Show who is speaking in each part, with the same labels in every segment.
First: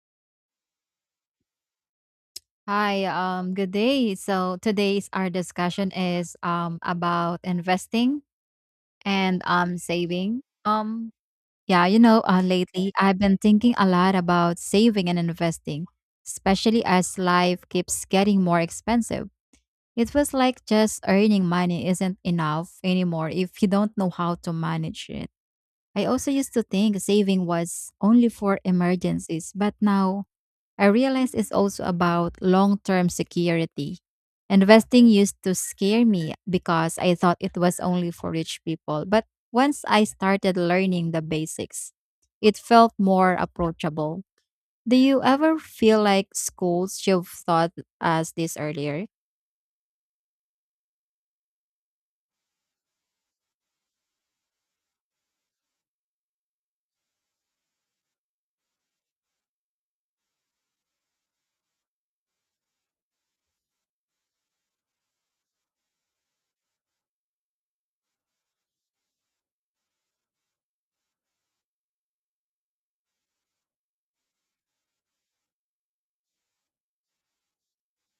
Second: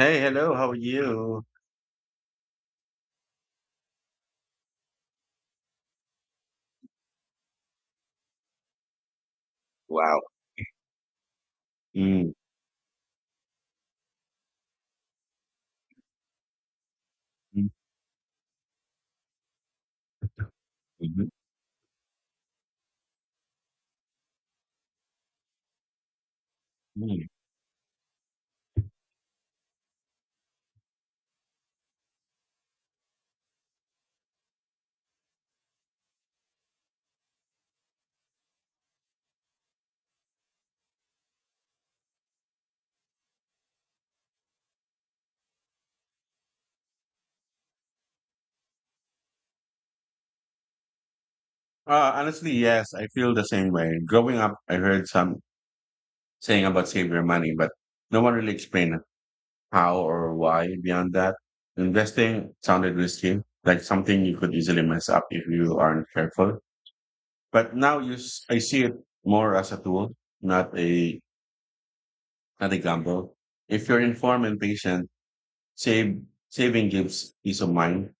Speaker 1: Hey, hello. How are you?
Speaker 2: Hi, good day. So today's our discussion is about investing and
Speaker 1: Wow.
Speaker 2: saving.
Speaker 1: Mm.
Speaker 2: Lately I've been thinking a lot about saving and investing, especially as life
Speaker 1: Mm.
Speaker 2: keeps getting more expensive. It feels like just
Speaker 1: Mhm.
Speaker 2: earning money isn't enough anymore if you don't know how to manage it. I also used to think
Speaker 1: Mm.
Speaker 2: saving was only for emergencies, but now I realize it's also about long term security. Investing used to scare me because I thought it was only for rich people. But once I started learning the basics, it felt more approachable. Do you ever feel like schools should have taught us this earlier?
Speaker 1: Honestly, yes, I feel the same way. Growing up, I heard some saying about save your money, but no one really explained how or why beyond that. Investing sounded risky, like something you could easily mess up if you aren't careful. But now I see it more as a tool, not a not a gamble. If you're informed and patient, save saving gives peace of mind.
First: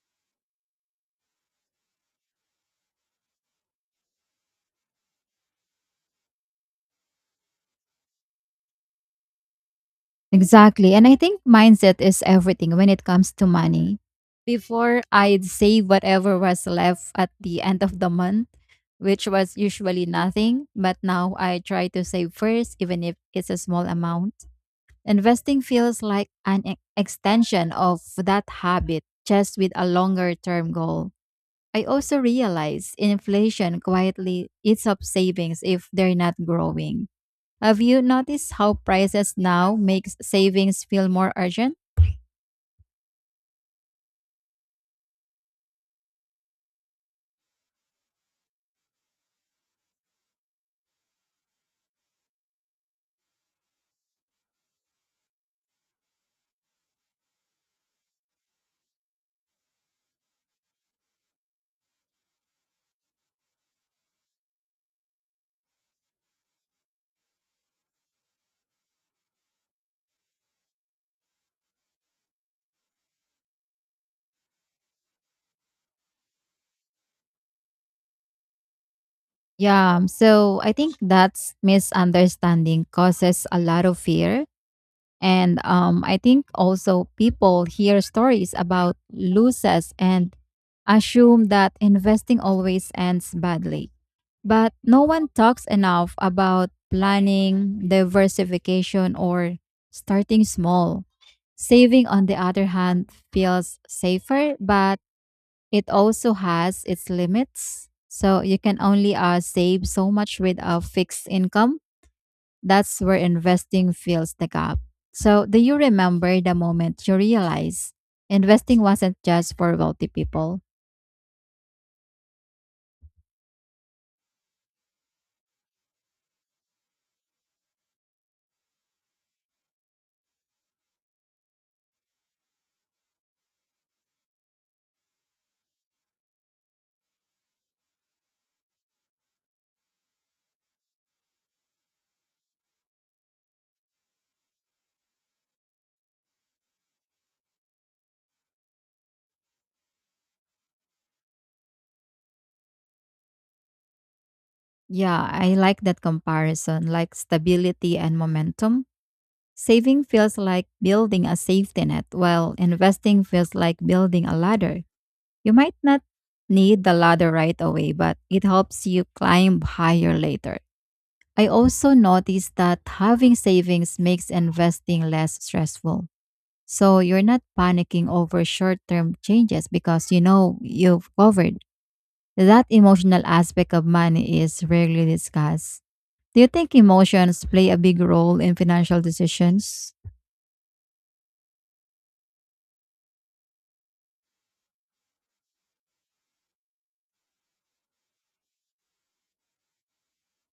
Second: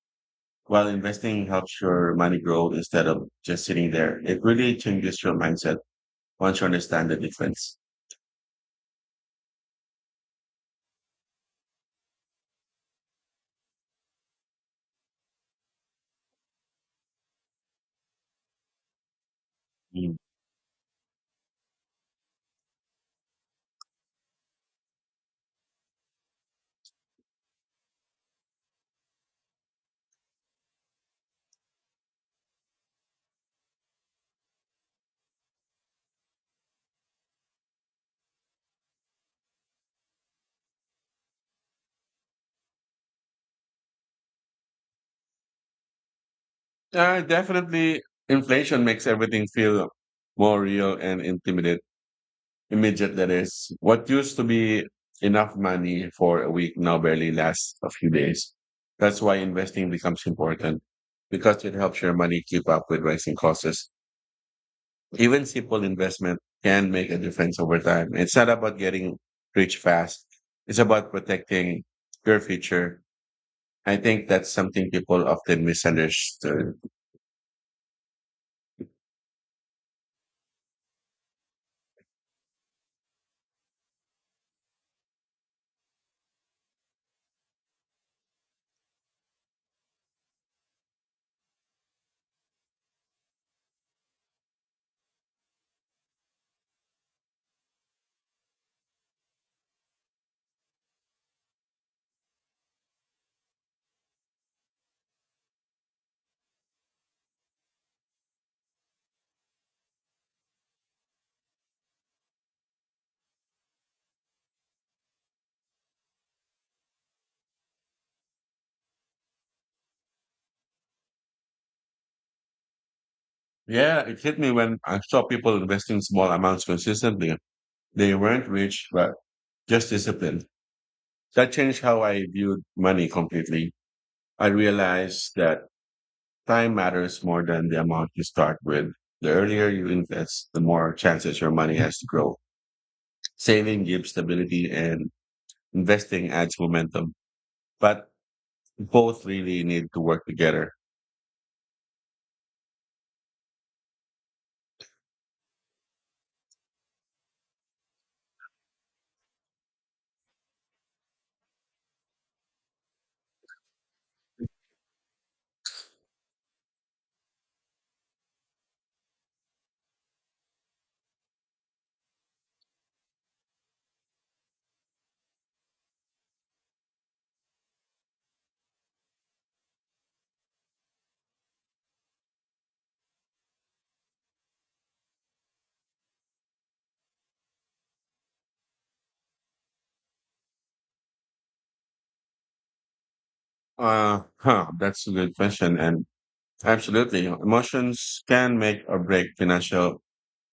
Speaker 1: While investing helps your money grow instead of just sitting there, it really changes your mindset once you understand the difference.
Speaker 2: Exactly. And I think mindset is everything when it comes to money. Before I'd save whatever was left at the end of the month, which was usually
Speaker 1: Mm.
Speaker 2: nothing, but now I try to save first, even if it's a small amount. Investing feels like an extension of that habit, just with a longer term goal. I also realize inflation quietly eats up savings if they're not growing. Have you noticed how prices now makes savings feel more urgent?
Speaker 1: Definitely, inflation makes everything feel more real and intimate. Immediate, that is. What used to be enough money for a week now barely lasts a few days. That's why investing becomes important because it helps your money keep up with rising costs. Even simple investment can make a difference over time. It's not about getting rich fast. It's about protecting your future. I think that's something people often misunderstood.
Speaker 2: Yeah, so I think that's misunderstanding causes a lot of fear. And I think also people hear stories about losses and assume that investing always ends badly. But no one talks enough about planning, diversification, or starting small. Saving, on the other hand, feels safer, but it also has its limits. So you can only save so much with a fixed income. That's where investing fills the gap. So do you remember the moment you realized investing wasn't just for wealthy people?
Speaker 1: Yeah, it hit me when I saw people investing small amounts consistently. They weren't rich, but just disciplined. That changed how I viewed money completely. I realized that time matters more than the amount you start with. The earlier you invest, the more chances your money has to grow. Saving gives stability and investing adds momentum, but both really need to work together.
Speaker 2: Yeah, I like that comparison, like stability and momentum. Saving feels like building a safety net, while investing feels like building a ladder. You might not need the ladder right away, but it helps you climb higher later. I also noticed that having savings makes investing less stressful. So you're not panicking over short term changes because you know you've covered. That emotional aspect of money is rarely discussed. Do you think emotions play a big role in financial decisions?
Speaker 1: Huh, that's a good question. And absolutely, emotions can make or break financial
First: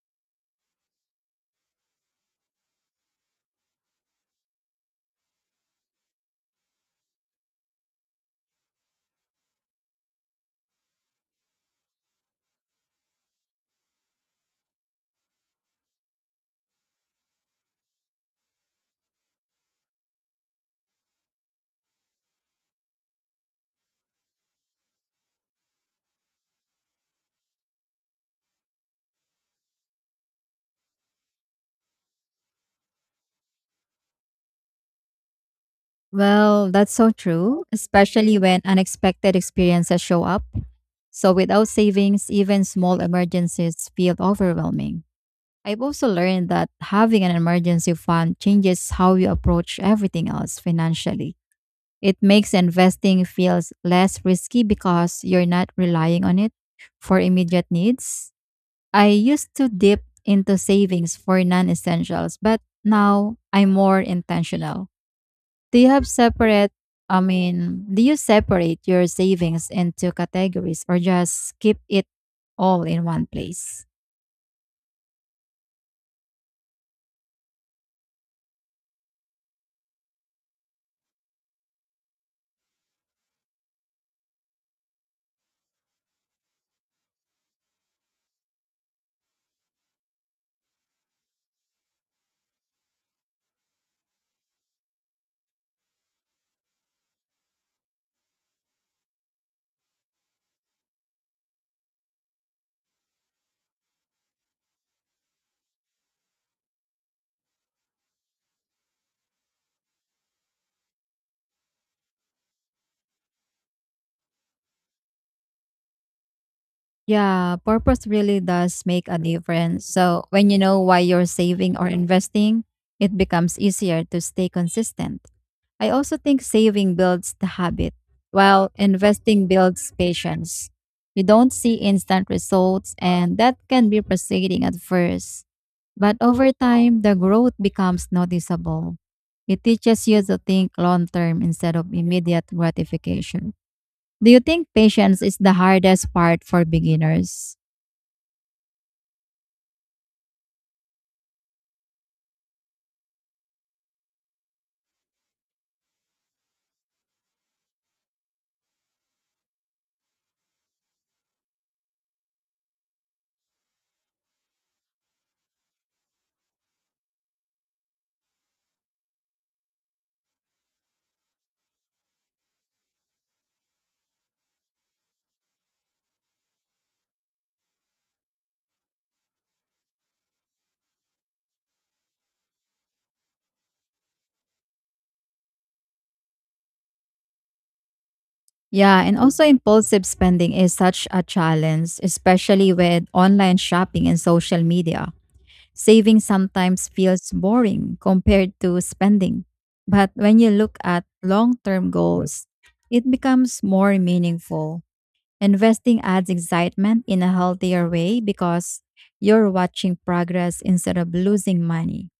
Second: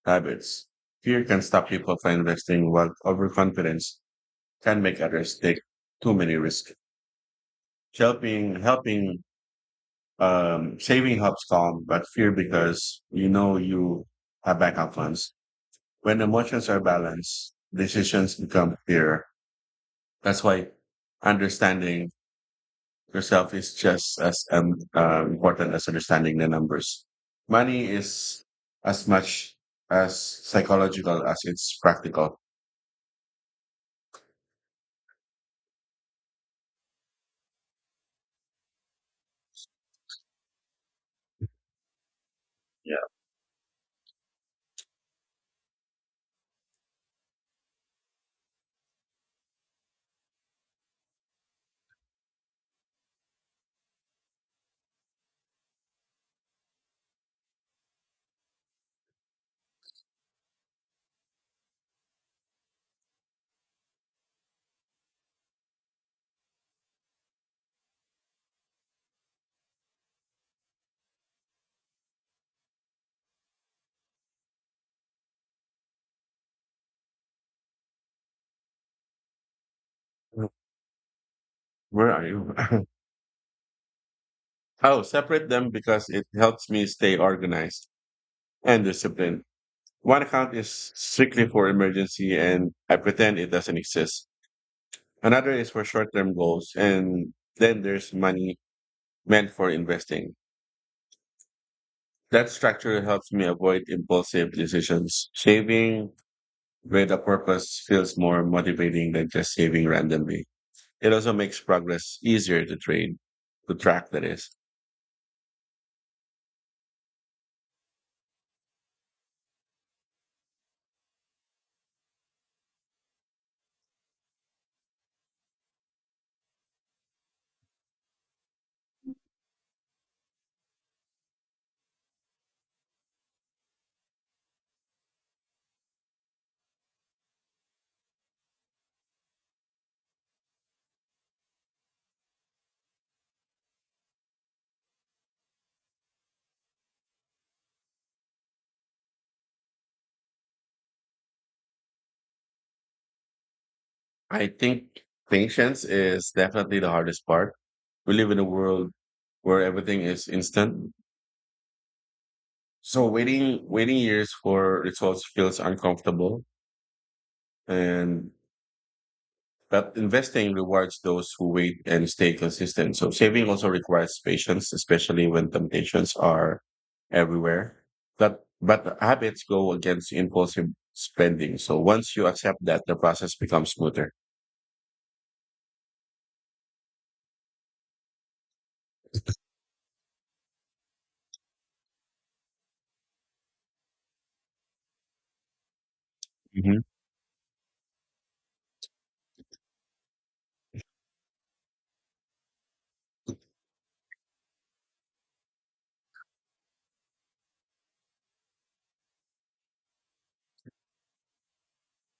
Speaker 1: habits. Fear can stop people from investing, while overconfidence can make others take too many risks. Helping, helping Saving helps calm but fear because you know you have backup plans. When emotions are balanced, decisions become clearer. That's why understanding yourself is just as important as understanding the numbers. Money is as much as psychological as it's practical.
Speaker 2: Well, that's so true, especially when unexpected experiences show up. So without savings, even small emergencies feel overwhelming. I've also learned that having an emergency fund changes how you approach everything else financially. It makes investing feels less risky because you're not relying on it for immediate needs. I used to dip into savings for non-essentials, but now I'm more intentional. Do you have separate do you separate your savings into categories or just keep it all in one place?
Speaker 1: Yeah. Where are you? Oh, separate them because it helps me stay organized and disciplined. One account is strictly for emergency and I pretend it doesn't exist. Another is for short term goals. And then there's money meant for investing. That structure helps me avoid impulsive decisions. Saving with a purpose feels more motivating than just saving randomly. It also makes progress easier to to track, that is.
Speaker 2: Yeah, purpose really does make a difference. So, when you know why you're saving or investing, it becomes easier to stay consistent. I also think saving builds the habit, while investing builds patience. You don't see instant results, and that can be frustrating at first. But over time, the growth becomes noticeable. It teaches you to think long term instead of immediate gratification. Do you think patience is the hardest part for beginners?
Speaker 1: I think patience is definitely the hardest part. We live in a world where everything is instant. So waiting years for results feels uncomfortable, and but investing rewards those who wait and stay consistent. So saving also requires patience, especially when temptations are everywhere. But habits go against impulsive spending. So once you accept that, the process becomes smoother.
Speaker 2: Yeah, and also impulsive spending is such a challenge, especially with online shopping and social media. Saving
Speaker 1: Hmm.
Speaker 2: sometimes feels boring compared to spending. But when you look at long term goals, it becomes more meaningful. Investing adds excitement in a healthier way because you're watching progress instead of losing money.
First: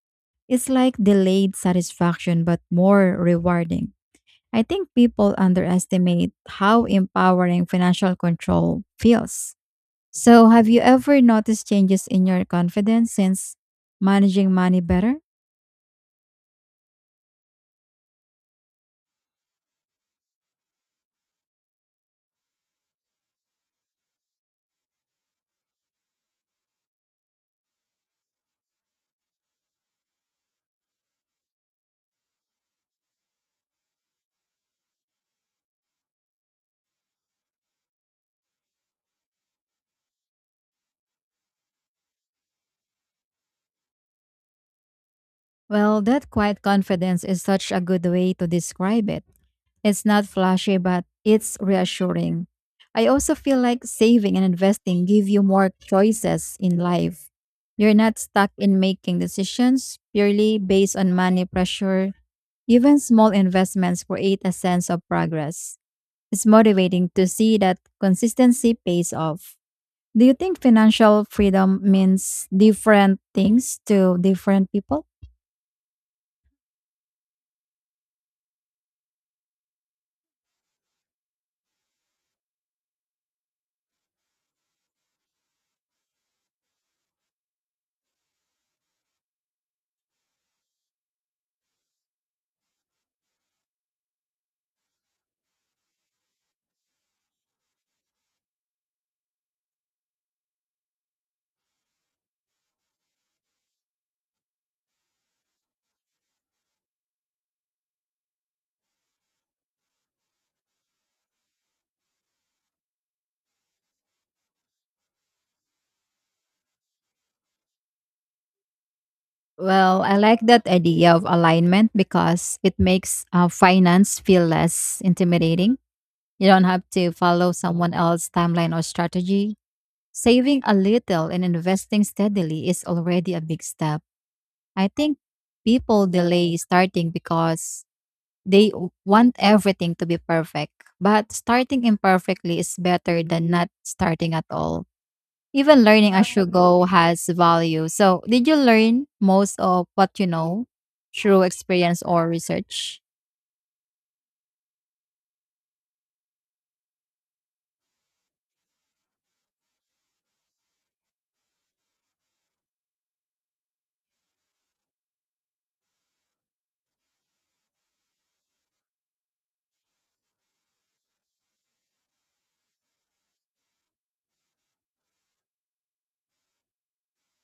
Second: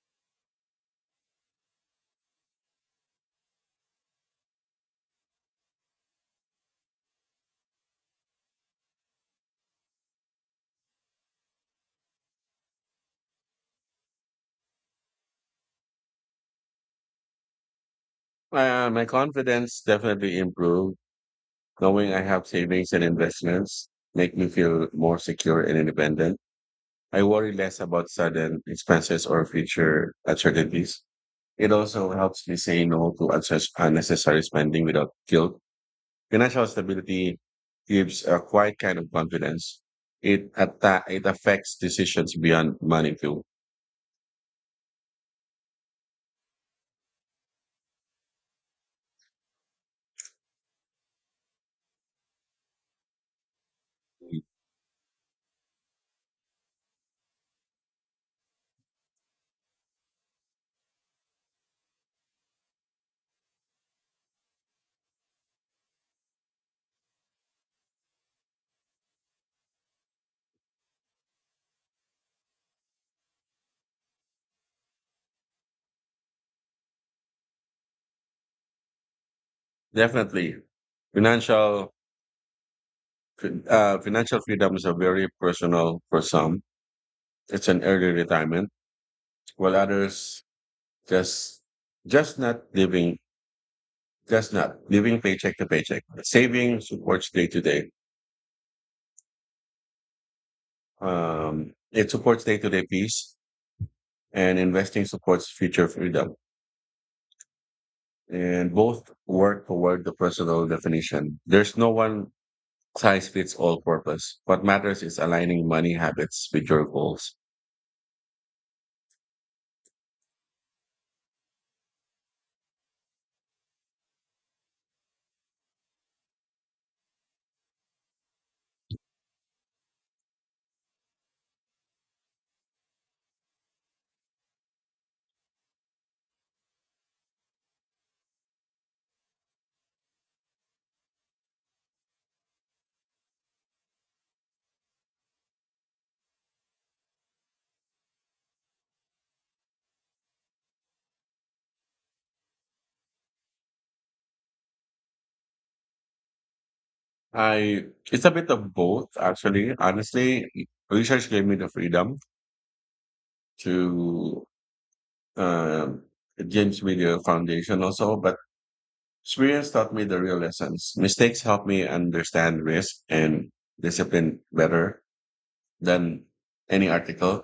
Speaker 2: It's like delayed satisfaction, but more rewarding. I think people underestimate how empowering financial control feels. So, have you ever noticed changes in your confidence since managing money better?
Speaker 1: My confidence definitely improved. Knowing I have savings and investments make me feel more secure and independent. I worry less about sudden expenses or future uncertainties. It also helps me say no to unnecessary spending without guilt. Financial stability gives a quiet kind of confidence. It affects decisions beyond money too.
Speaker 2: Well, that quiet confidence is such a good way to describe it. It's not flashy, but it's reassuring. I also feel like saving and investing give you more choices in life. You're not stuck in making decisions purely based on money pressure. Even small investments create a sense of progress. It's motivating to see that consistency pays off. Do you think financial freedom means different things to different people?
Speaker 1: Definitely, financial financial freedom is a very personal for some. It's an early retirement, while others just just not living that's not living paycheck to paycheck. Saving supports day to day. It supports day to day peace, and investing supports future freedom. And both work toward the personal definition. There's no one size fits all purpose. What matters is aligning money habits with your goals.
Speaker 2: Well, I like that idea of alignment because it makes finance feel less intimidating. You don't have to follow someone else's timeline or strategy. Saving a little and investing steadily is already a big step. I think people delay starting because they want everything to be perfect, but starting imperfectly is better than not starting at all. Even learning as you go has value. So, did you learn most of what you know through experience or research?
Speaker 1: I It's a bit of both actually. Honestly, research gave me the freedom to, um, it gives me the foundation also, but experience taught me the real lessons. Mistakes helped me understand risk and discipline better than any article.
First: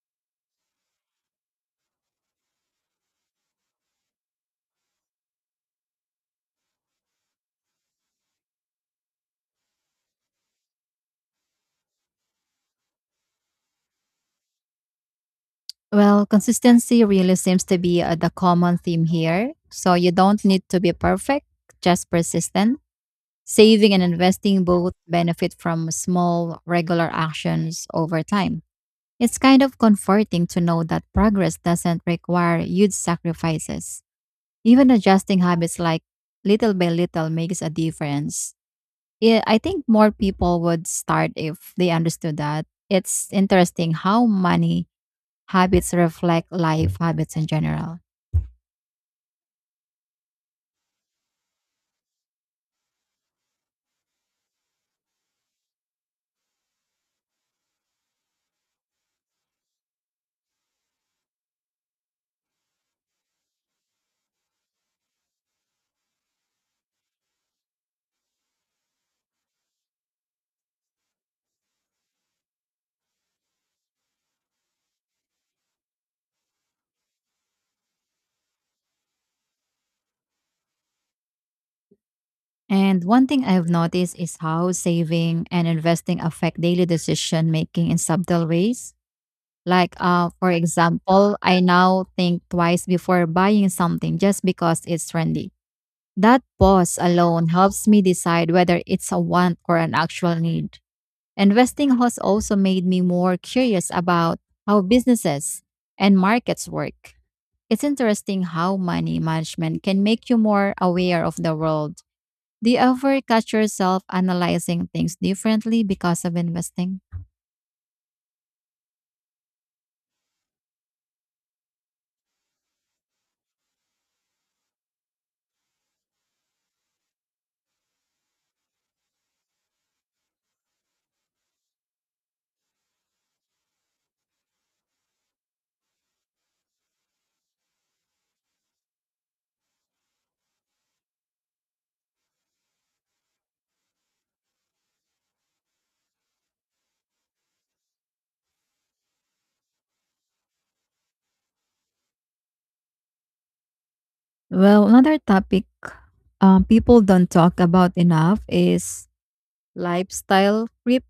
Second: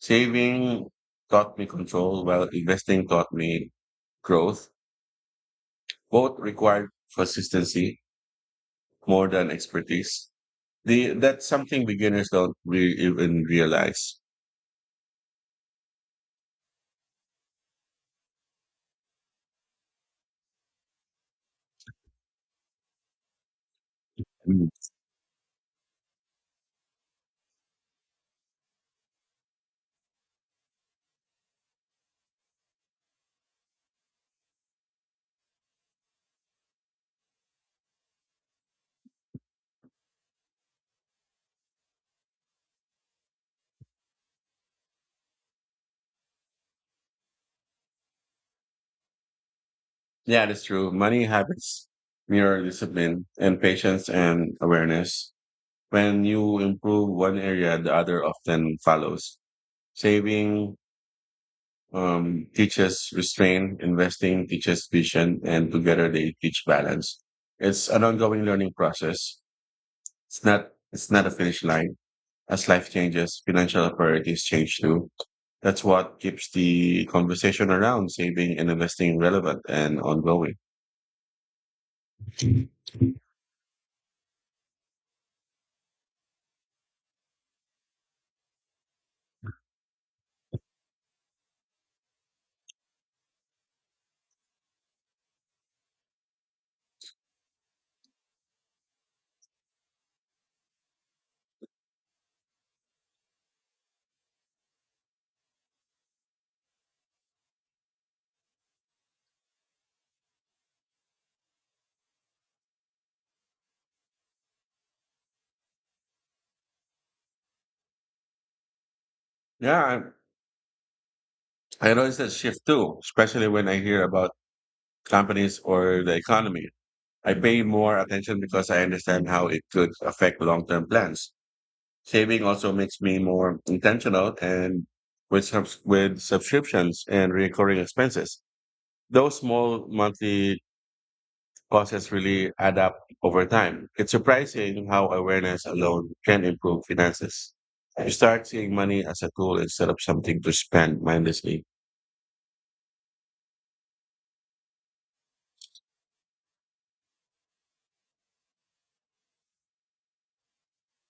Speaker 1: Saving taught me control, while investing taught me growth. Both required consistency more than expertise. That's something beginners don't even realize.
Speaker 2: Well, consistency really seems to be the common theme here. So, you don't need to be perfect, just persistent. Saving and investing
Speaker 1: Mm.
Speaker 2: both benefit from small, regular actions over time. It's kind of comforting to know that progress doesn't require huge sacrifices. Even adjusting habits like little by little makes a difference. Yeah, I think more people would start if they understood that. It's interesting how money habits reflect life habits in general.
Speaker 1: Yeah, that's true. Money habits mirror discipline and patience and awareness. When you improve one area, the other often follows. Saving teaches restraint, investing teaches vision, and together they teach balance. It's an ongoing learning process. It's not a finish line. As life changes, financial priorities change too. That's what keeps the conversation around saving and investing relevant and ongoing.
Speaker 2: And one thing I've noticed is how saving and investing affect daily decision making in subtle ways. Like, for example, I now think twice before buying something just because it's trendy. That pause alone helps me decide whether it's a want or an actual need. Investing has also made me more curious about how businesses and markets work. It's interesting how money management can make you more aware of the world. Do you ever catch yourself analyzing things differently because of investing?
Speaker 1: Yeah, I noticed that shift too, especially when I hear about companies or the economy. I pay more attention because I understand how it could affect long-term plans. Saving also makes me more intentional and with subscriptions and recurring expenses. Those small monthly costs really add up over time. It's surprising how awareness alone can improve finances. You start seeing money as a tool instead of something to spend mindlessly.
Speaker 2: Well, another topic people don't talk about enough is lifestyle creep.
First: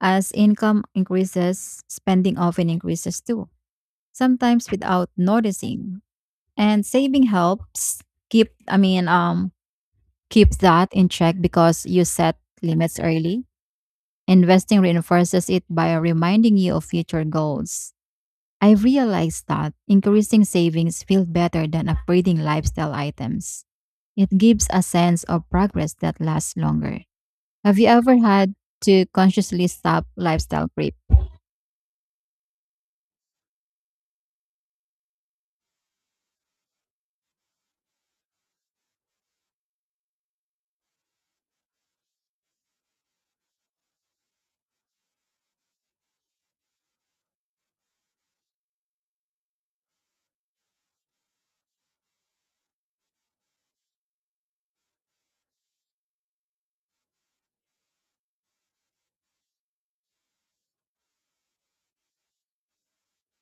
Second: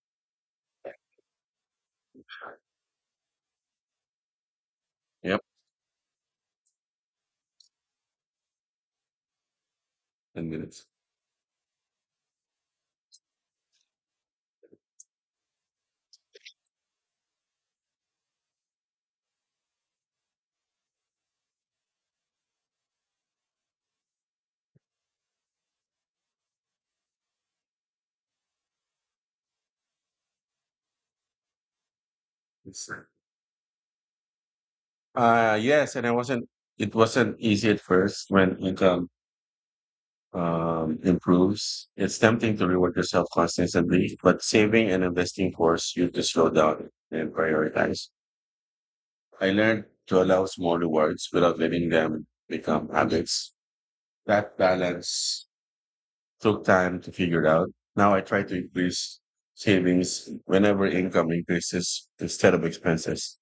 Speaker 2: As income increases, spending often increases too, sometimes without
Speaker 1: Yep,
Speaker 2: noticing. And saving helps keep, I mean, um,
Speaker 1: ten
Speaker 2: keeps
Speaker 1: minutes.
Speaker 2: that in check because you set limits early. Investing reinforces it by reminding you of future goals. I realized that increasing savings feels better than upgrading lifestyle items. It gives a sense of progress that lasts longer. Have you ever had to consciously stop lifestyle creep?
Speaker 1: It's- yes, and I wasn't. It wasn't easy at first. When income improves, it's tempting to reward yourself constantly, but saving and investing force you to slow down and prioritize. I learned to allow small rewards without letting them become habits. That balance took time to figure out. Now I try to increase savings whenever income increases instead of expenses.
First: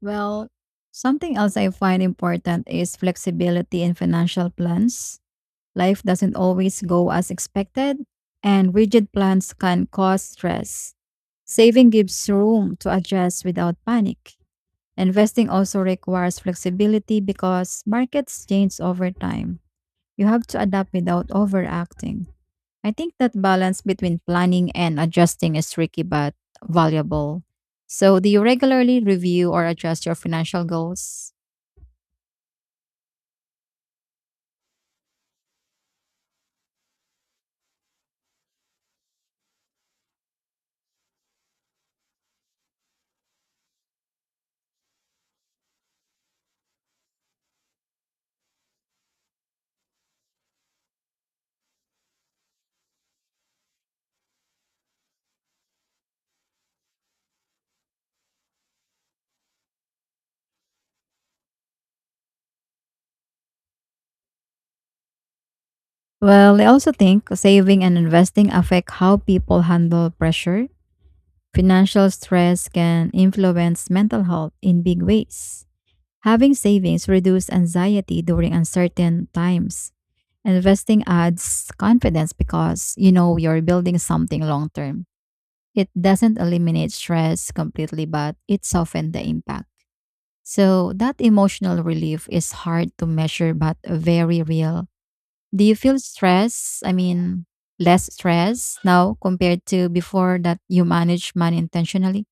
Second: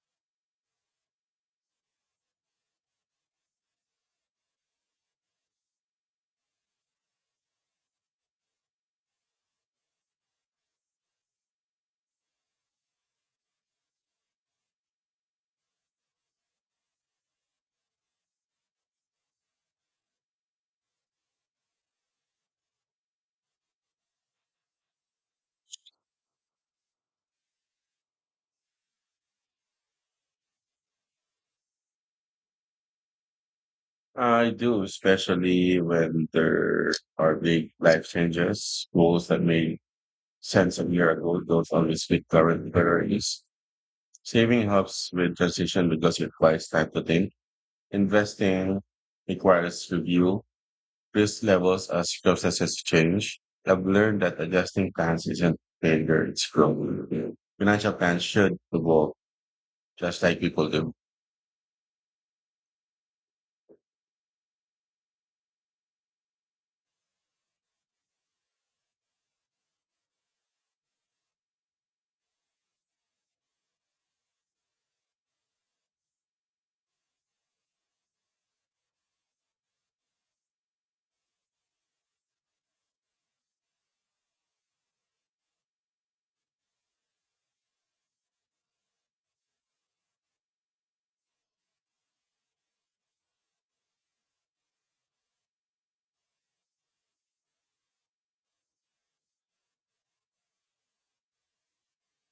Speaker 2: Well, something else I find important is flexibility in financial plans. Life doesn't always go as expected, and rigid plans can cause stress. Saving gives room to adjust without panic. Investing also requires flexibility because markets change over time. You have to adapt without overacting. I think that balance between planning and adjusting is tricky but valuable. So, do you regularly review or adjust your financial goals?
Speaker 1: I do, especially when there are big life changes, goals that may cents a year ago, those always with current priorities. Saving helps with transition because it requires time to think. Investing requires review, risk levels as processes change. I've learned that adjusting plans isn't failure, it's growth. Financial plans should evolve just like people do.
Speaker 2: Well, I also think saving and investing affect how people handle pressure. Financial stress can influence mental health in big ways. Having savings reduce anxiety during uncertain times. Investing adds confidence because you know you're building something long term. It doesn't eliminate stress completely, but it softens the impact. So that emotional relief is hard to measure but very real. Do you feel stress? I mean, less stress now compared to before that you manage money intentionally?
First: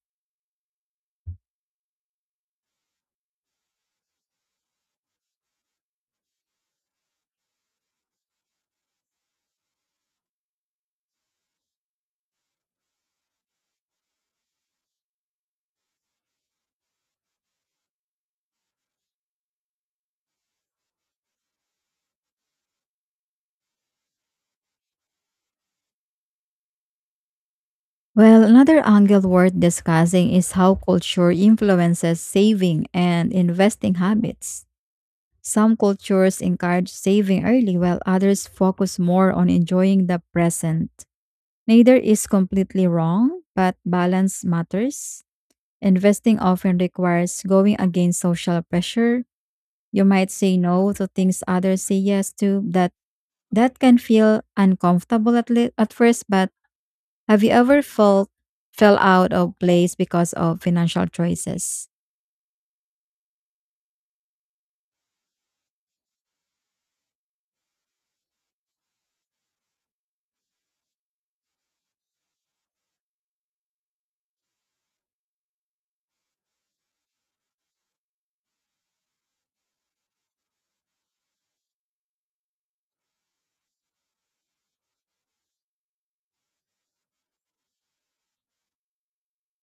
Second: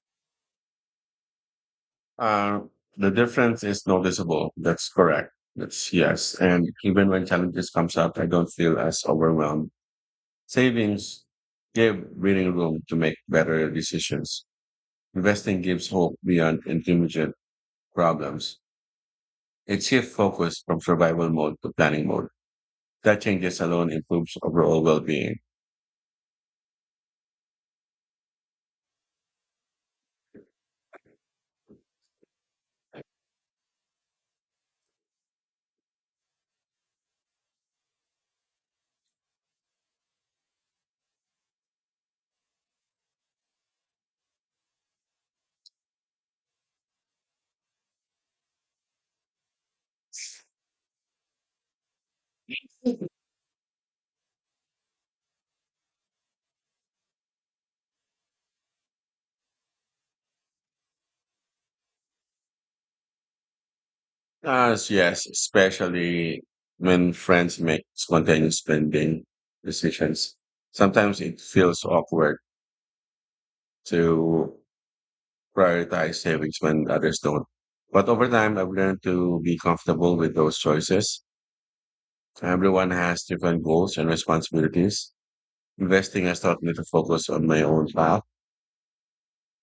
Speaker 1: Uh, the difference is noticeable. That's correct. That's yes. And even when challenges comes up, I don't feel as overwhelmed. Savings give breathing room to make better decisions. Investing gives hope beyond immediate problems. It shifts focus from survival mode to planning mode. That changes alone improves overall well-being.
Speaker 2: Well, another angle worth discussing is how culture influences saving and investing habits. Some cultures encourage saving early, while others focus more on enjoying the present. Neither is completely wrong, but balance matters. Investing often requires going against social pressure. You might say no to things others say yes to. That can feel uncomfortable at first, but have you ever felt fell out of place because of financial choices?
Speaker 1: Ah, yes, especially when friends make spontaneous spending decisions. Sometimes it feels awkward to prioritize savings when others don't. But over time, I've learned to be comfortable with those choices. Everyone has different goals and responsibilities. Investing has taught me to focus on my own path,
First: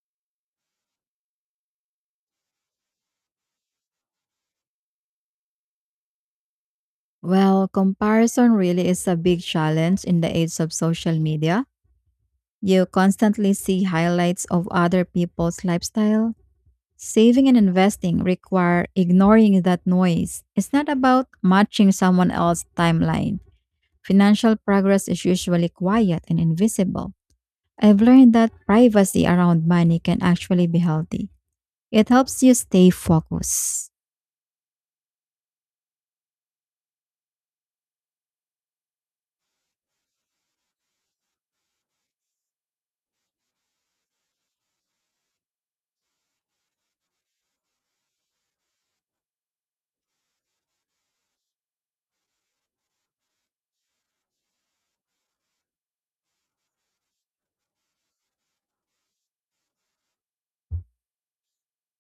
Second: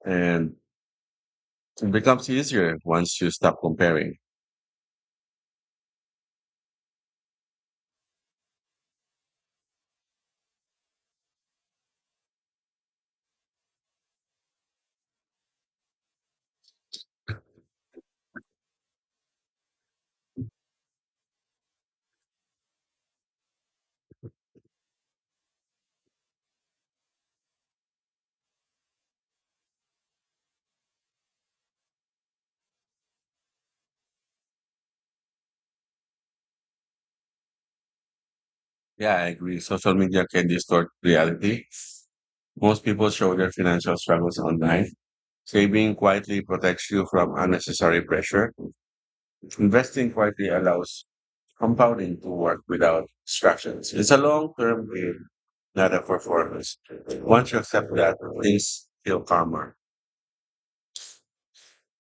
Speaker 1: and it becomes easier once you stop comparing.
Speaker 2: Well, comparison really is a big challenge in the age of social media. You constantly see highlights of other people's lifestyle. Saving and investing require ignoring that noise. It's not about matching someone else's timeline. Financial progress is usually quiet and invisible. I've learned that privacy around money can actually be healthy. It helps you stay focused.
Speaker 1: Yeah, I agree. Social media can distort reality. Most people show their financial struggles online. Saving quietly protects you from unnecessary pressure. Investing quietly allows compounding to work without distractions. It's a long term game, not a performance. Once you accept that, things feel calmer.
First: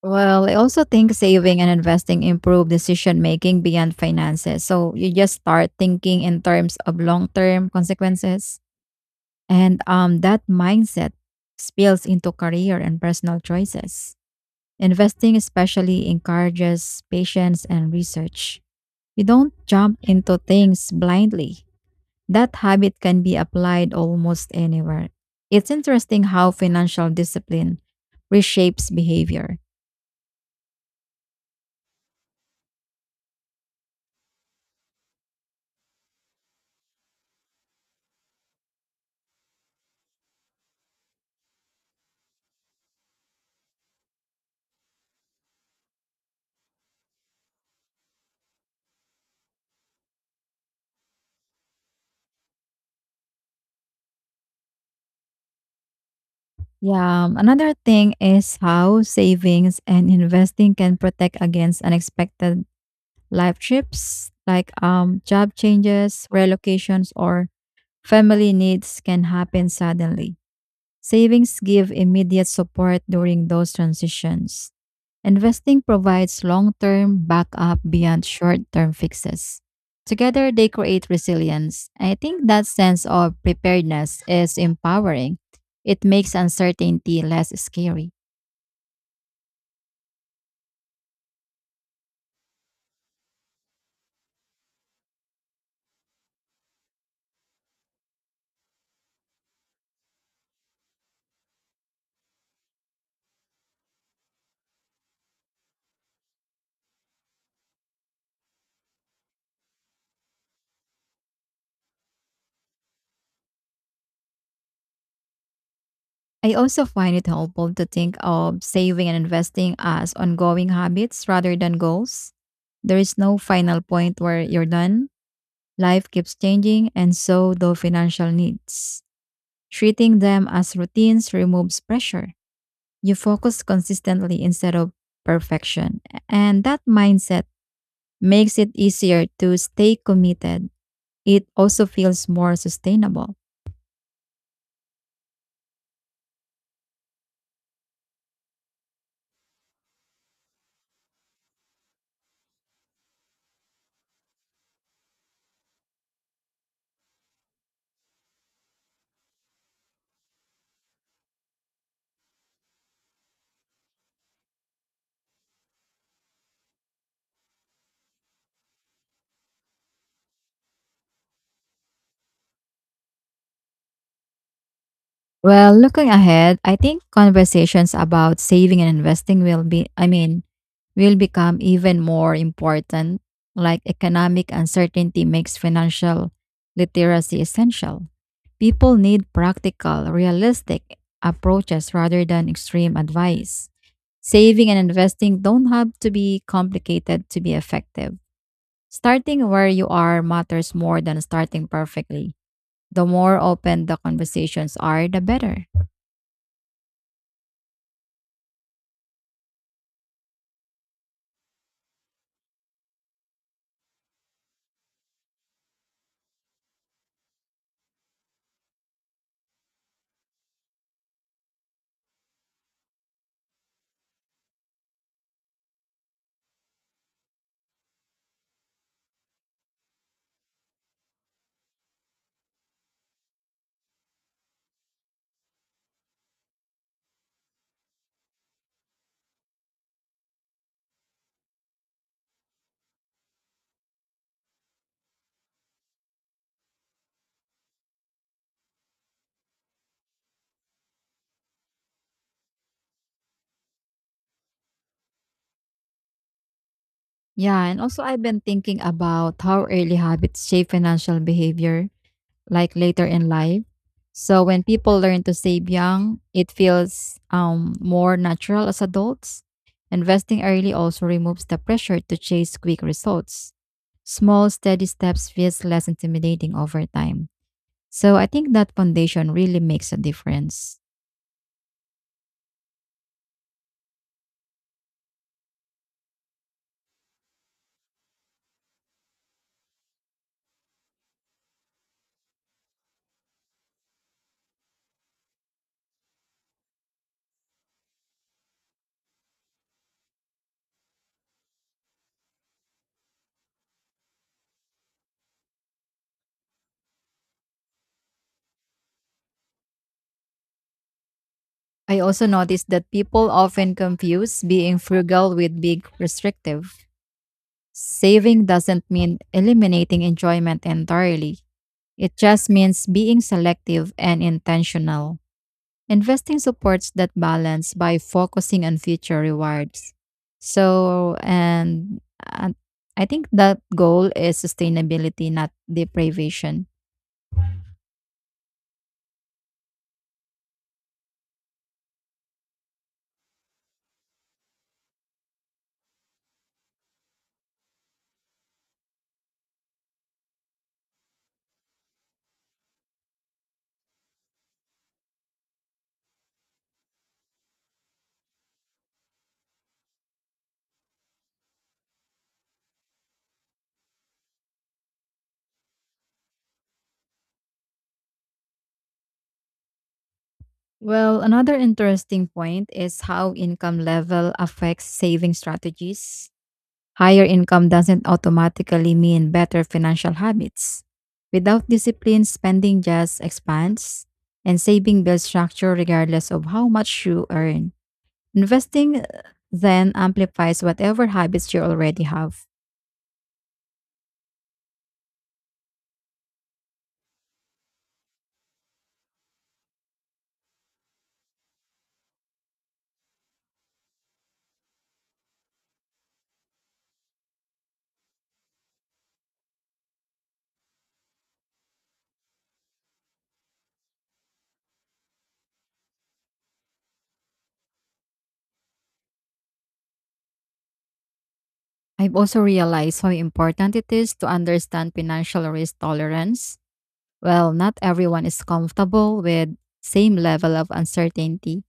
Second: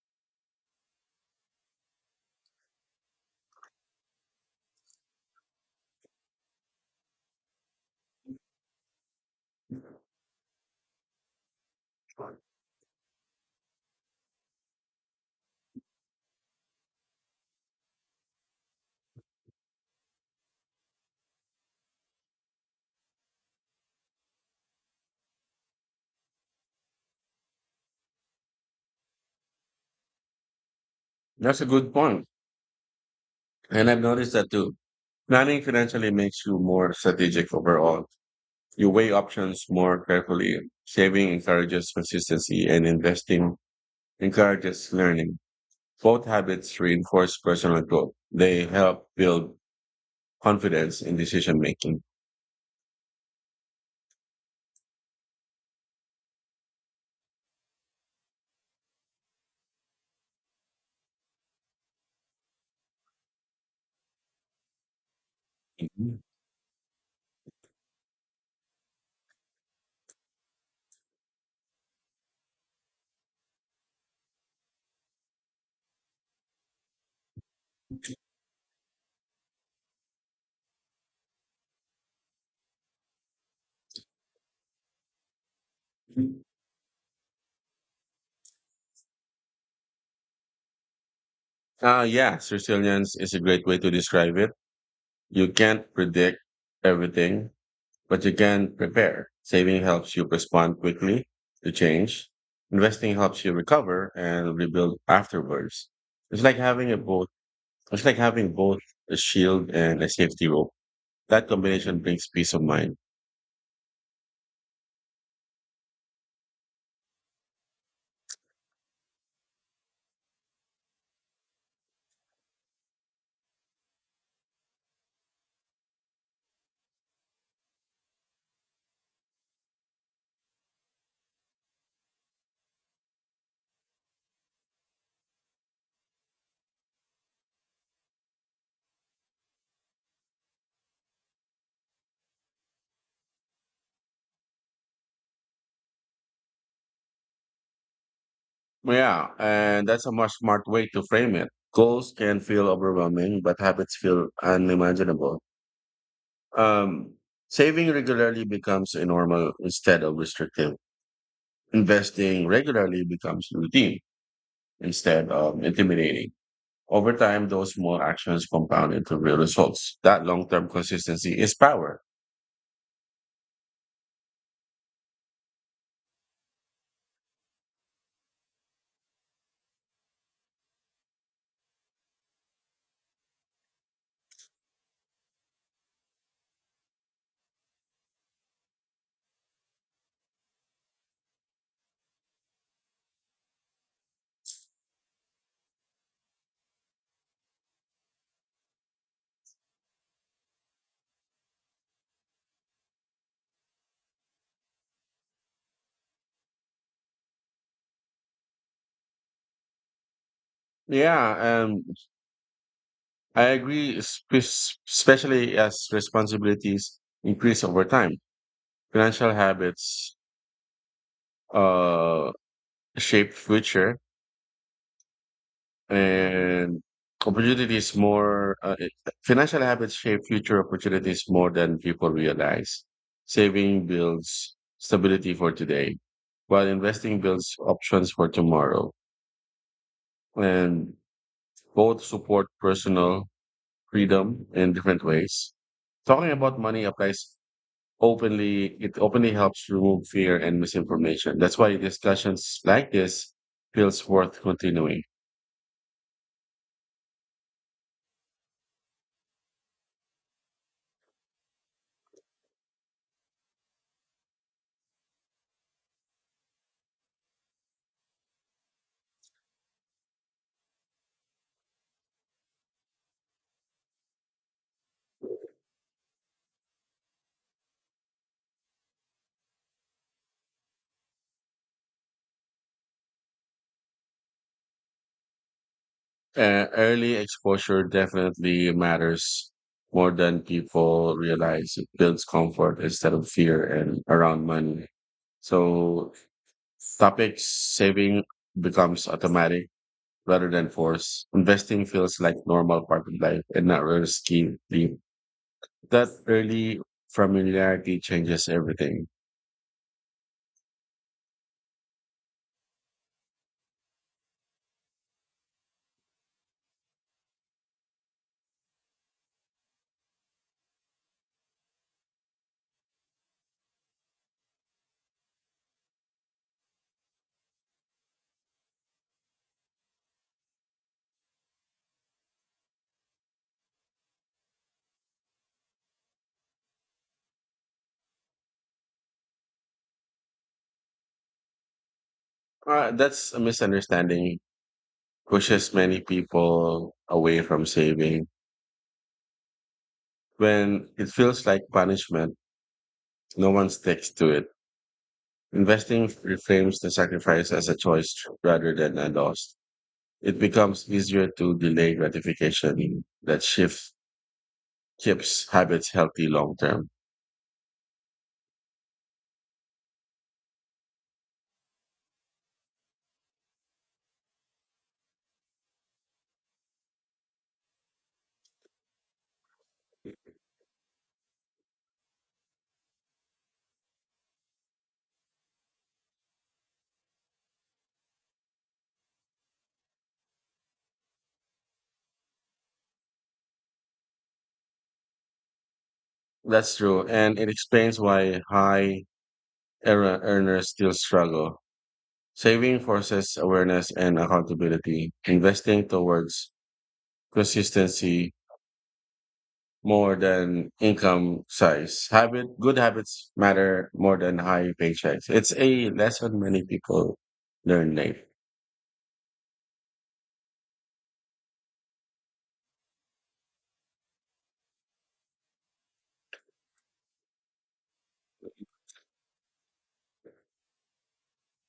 Speaker 2: Well, I also think saving and investing improve decision making beyond finances. So you just start thinking in terms of long term consequences. And that mindset spills into career and personal choices. Investing especially encourages patience and research. You don't jump into things blindly. That habit can be applied almost anywhere. It's interesting how financial discipline reshapes behavior.
Speaker 1: That's a good point. And I've noticed that too. Planning financially makes you more strategic overall. You weigh options more carefully. Saving encourages consistency and investing encourages learning. Both habits reinforce personal growth. They help build confidence in decision making.
Speaker 2: Yeah, another thing is how savings and investing can protect against unexpected life trips like job changes, relocations or family needs can happen suddenly. Savings give immediate support during those transitions. Investing provides long term backup beyond short term fixes. Together, they create resilience. I think that sense of preparedness is empowering. It makes uncertainty less scary.
Speaker 1: Yes, resilience is a great way to describe it. You can't predict everything, but you can prepare. Saving helps you respond quickly to change. Investing helps you recover and rebuild afterwards. It's like having a both. It's like having both a shield and a safety rope. That combination brings peace of mind.
Speaker 2: I also find it helpful to think of saving and investing as ongoing habits rather than goals. There is no final point where you're done. Life keeps changing, and so do financial needs. Treating them as routines removes pressure. You focus consistently instead of perfection. And that mindset makes it easier to stay committed. It also feels more sustainable.
Speaker 1: Yeah, and that's a much smart way to frame it. Goals can feel overwhelming, but habits feel unimaginable. Um, Saving regularly becomes a normal instead of restrictive. Investing regularly becomes routine instead of intimidating. Over time, those small actions compound into real results. That long-term consistency is power.
Speaker 2: Well, looking ahead, I think conversations about saving and investing will be, I mean, will become even more important. Like economic uncertainty makes financial literacy essential. People need practical, realistic approaches rather than extreme advice. Saving and investing don't have to be complicated to be effective. Starting where you are matters more than starting perfectly. The more open the conversations are, the better.
Speaker 1: Yeah, I agree, especially as responsibilities increase over time. Financial habits uh, shape future and opportunities Financial habits shape future opportunities more than people realize. Saving builds stability for today, while investing builds options for tomorrow, and both support personal freedom in different ways. Talking about money applies openly it openly helps remove fear and misinformation. That's why discussions like this feels worth continuing.
Speaker 2: Yeah, and also I've been thinking about how early habits shape financial behavior, like later in life. So when people learn to save young, it feels more natural as adults. Investing early also removes the pressure to chase quick results. Small, steady steps feels less intimidating over time. So I think that foundation really makes a difference.
Speaker 1: Early exposure definitely matters more than people realize. It builds comfort instead of fear and around money. So topic saving becomes automatic rather than forced. Investing feels like normal part of life and not risky. That early familiarity changes everything.
Speaker 2: I also noticed that people often confuse being frugal with being restrictive. Saving doesn't mean eliminating enjoyment entirely. It just means being selective and intentional. Investing supports that balance by focusing on future rewards. So, and I think that goal is sustainability, not deprivation.
Speaker 1: That's a misunderstanding pushes many people away from saving when it feels like punishment. No one sticks to it. Investing reframes the sacrifice as a choice rather than a loss. It becomes easier to delay gratification. That shift keeps habits healthy long term.
Speaker 2: Well, another interesting point is how income level affects saving strategies. Higher income doesn't automatically mean better financial habits. Without discipline, spending just expands, and saving builds structure regardless of how much you earn. Investing then amplifies whatever habits you already have.
Speaker 1: That's true. And it explains why high era earners still struggle. Saving forces awareness and accountability, investing towards consistency more than income size. Good habits matter more than high paychecks. It's a lesson many people learn late.
Speaker 2: I've also realized how important it is to understand financial risk tolerance. Well, not everyone is comfortable with same level of uncertainty.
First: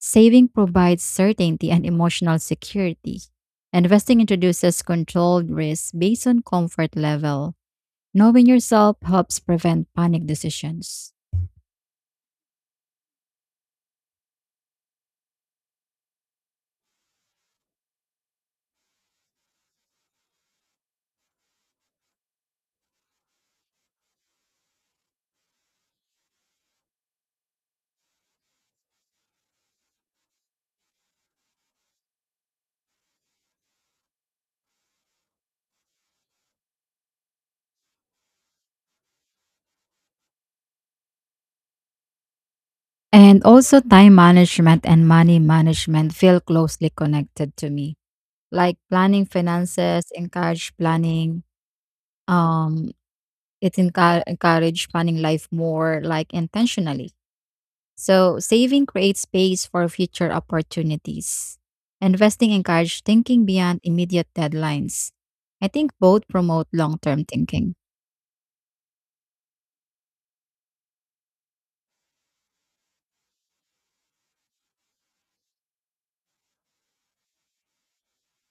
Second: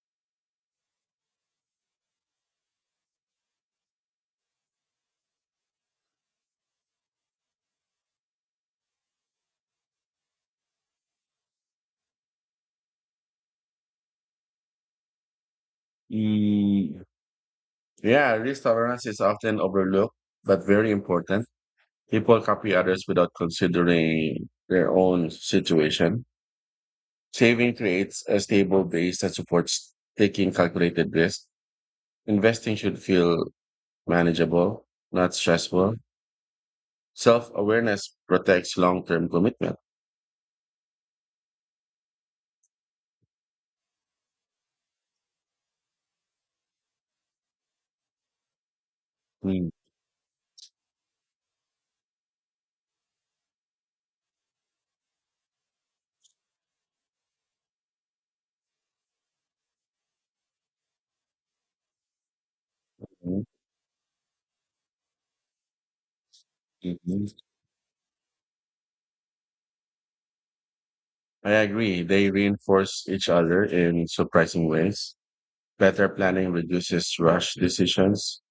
Speaker 2: Saving provides certainty and emotional security. Investing introduces controlled risk based on comfort level. Knowing yourself helps prevent panic decisions.
Speaker 1: Mm, yeah, risk tolerance is often overlooked, but very important. People copy others without considering their own situation. Saving creates a stable base that supports taking calculated risks. Investing should feel manageable, not stressful. Self awareness protects long term commitment.
Speaker 2: And also, time management and money management feel closely connected to me. Like planning
Speaker 1: Mhm.
Speaker 2: finances, encourage planning. Um, encourage planning life more like intentionally. So, saving creates space for future opportunities. Investing encourages thinking beyond immediate deadlines. I think both promote long term
Speaker 1: Mhm.
Speaker 2: thinking.
Speaker 1: I agree. They reinforce each other in surprising ways. Better planning reduces rush decisions.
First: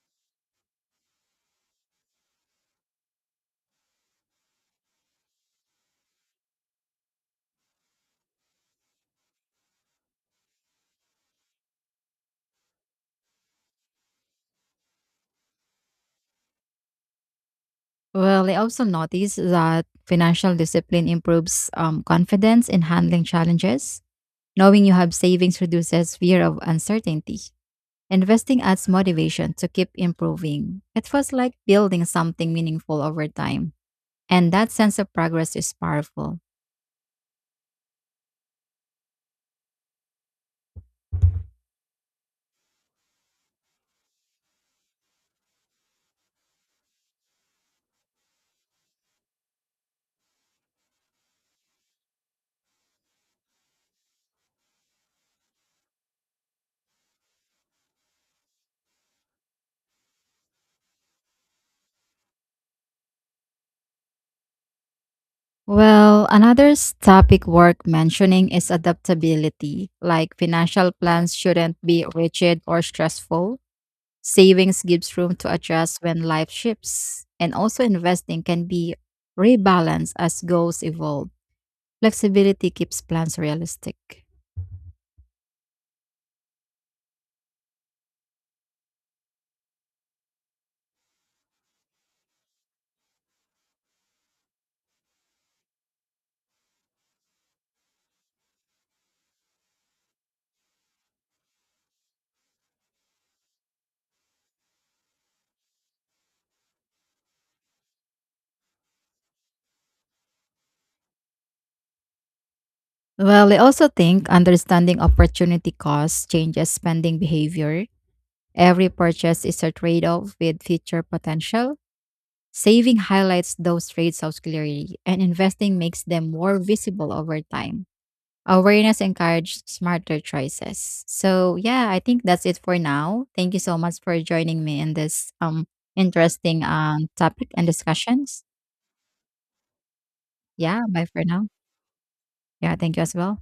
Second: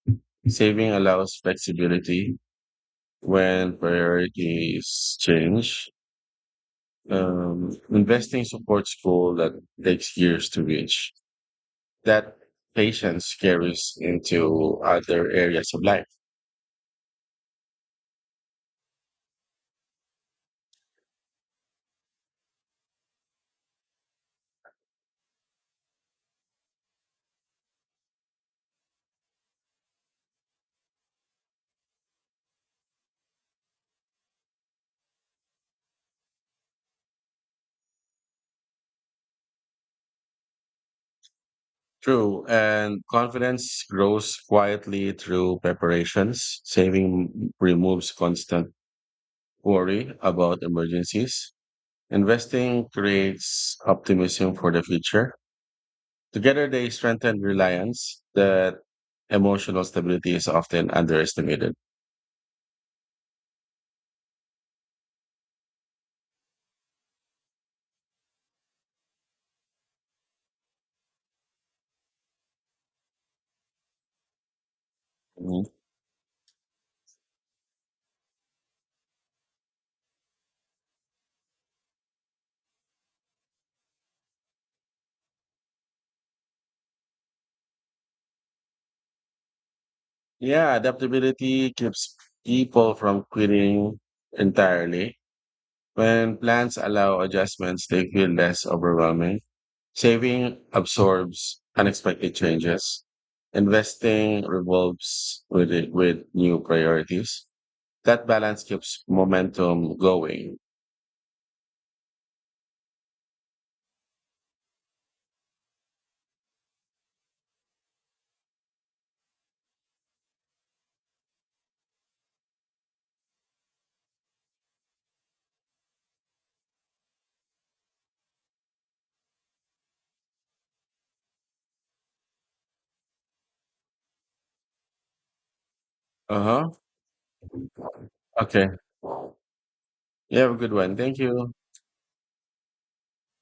Speaker 1: Saving allows flexibility when priorities change. Investing supports goal that takes years to reach. That patience carries into other areas of life.
Speaker 2: Well, I also noticed that financial discipline improves confidence in handling challenges. Knowing you have savings reduces fear of uncertainty. Investing adds motivation to keep improving. It was like building something meaningful over time. And that sense of progress is powerful.
Speaker 1: True, and confidence grows quietly through preparations. Saving removes constant worry about emergencies. Investing creates optimism for the future. Together, they strengthen reliance that emotional stability is often underestimated.
Speaker 2: Well, another topic worth mentioning is adaptability. Like financial plans shouldn't be rigid or stressful. Savings gives room to adjust when life shifts. And also, investing can be rebalanced as goals evolve. Flexibility keeps plans realistic.
Speaker 1: Yeah, adaptability keeps people from quitting entirely. When plans allow adjustments, they feel less overwhelming. Saving absorbs unexpected changes. Investing revolves with it, with new priorities. That balance keeps momentum going.
Speaker 2: Well, I also think understanding opportunity costs changes spending behavior. Every purchase is a trade off with future potential. Saving highlights those trade offs clearly, and investing makes them more visible over time. Awareness encourages smarter choices. So, yeah, I think that's it for now. Thank you so much for joining me in this
Speaker 1: Uh
Speaker 2: interesting
Speaker 1: huh.
Speaker 2: topic and discussions.
Speaker 1: Okay. You have a good
Speaker 2: Yeah,
Speaker 1: one.
Speaker 2: bye
Speaker 1: Thank
Speaker 2: for now.
Speaker 1: you.
Speaker 2: Yeah, thank you as well.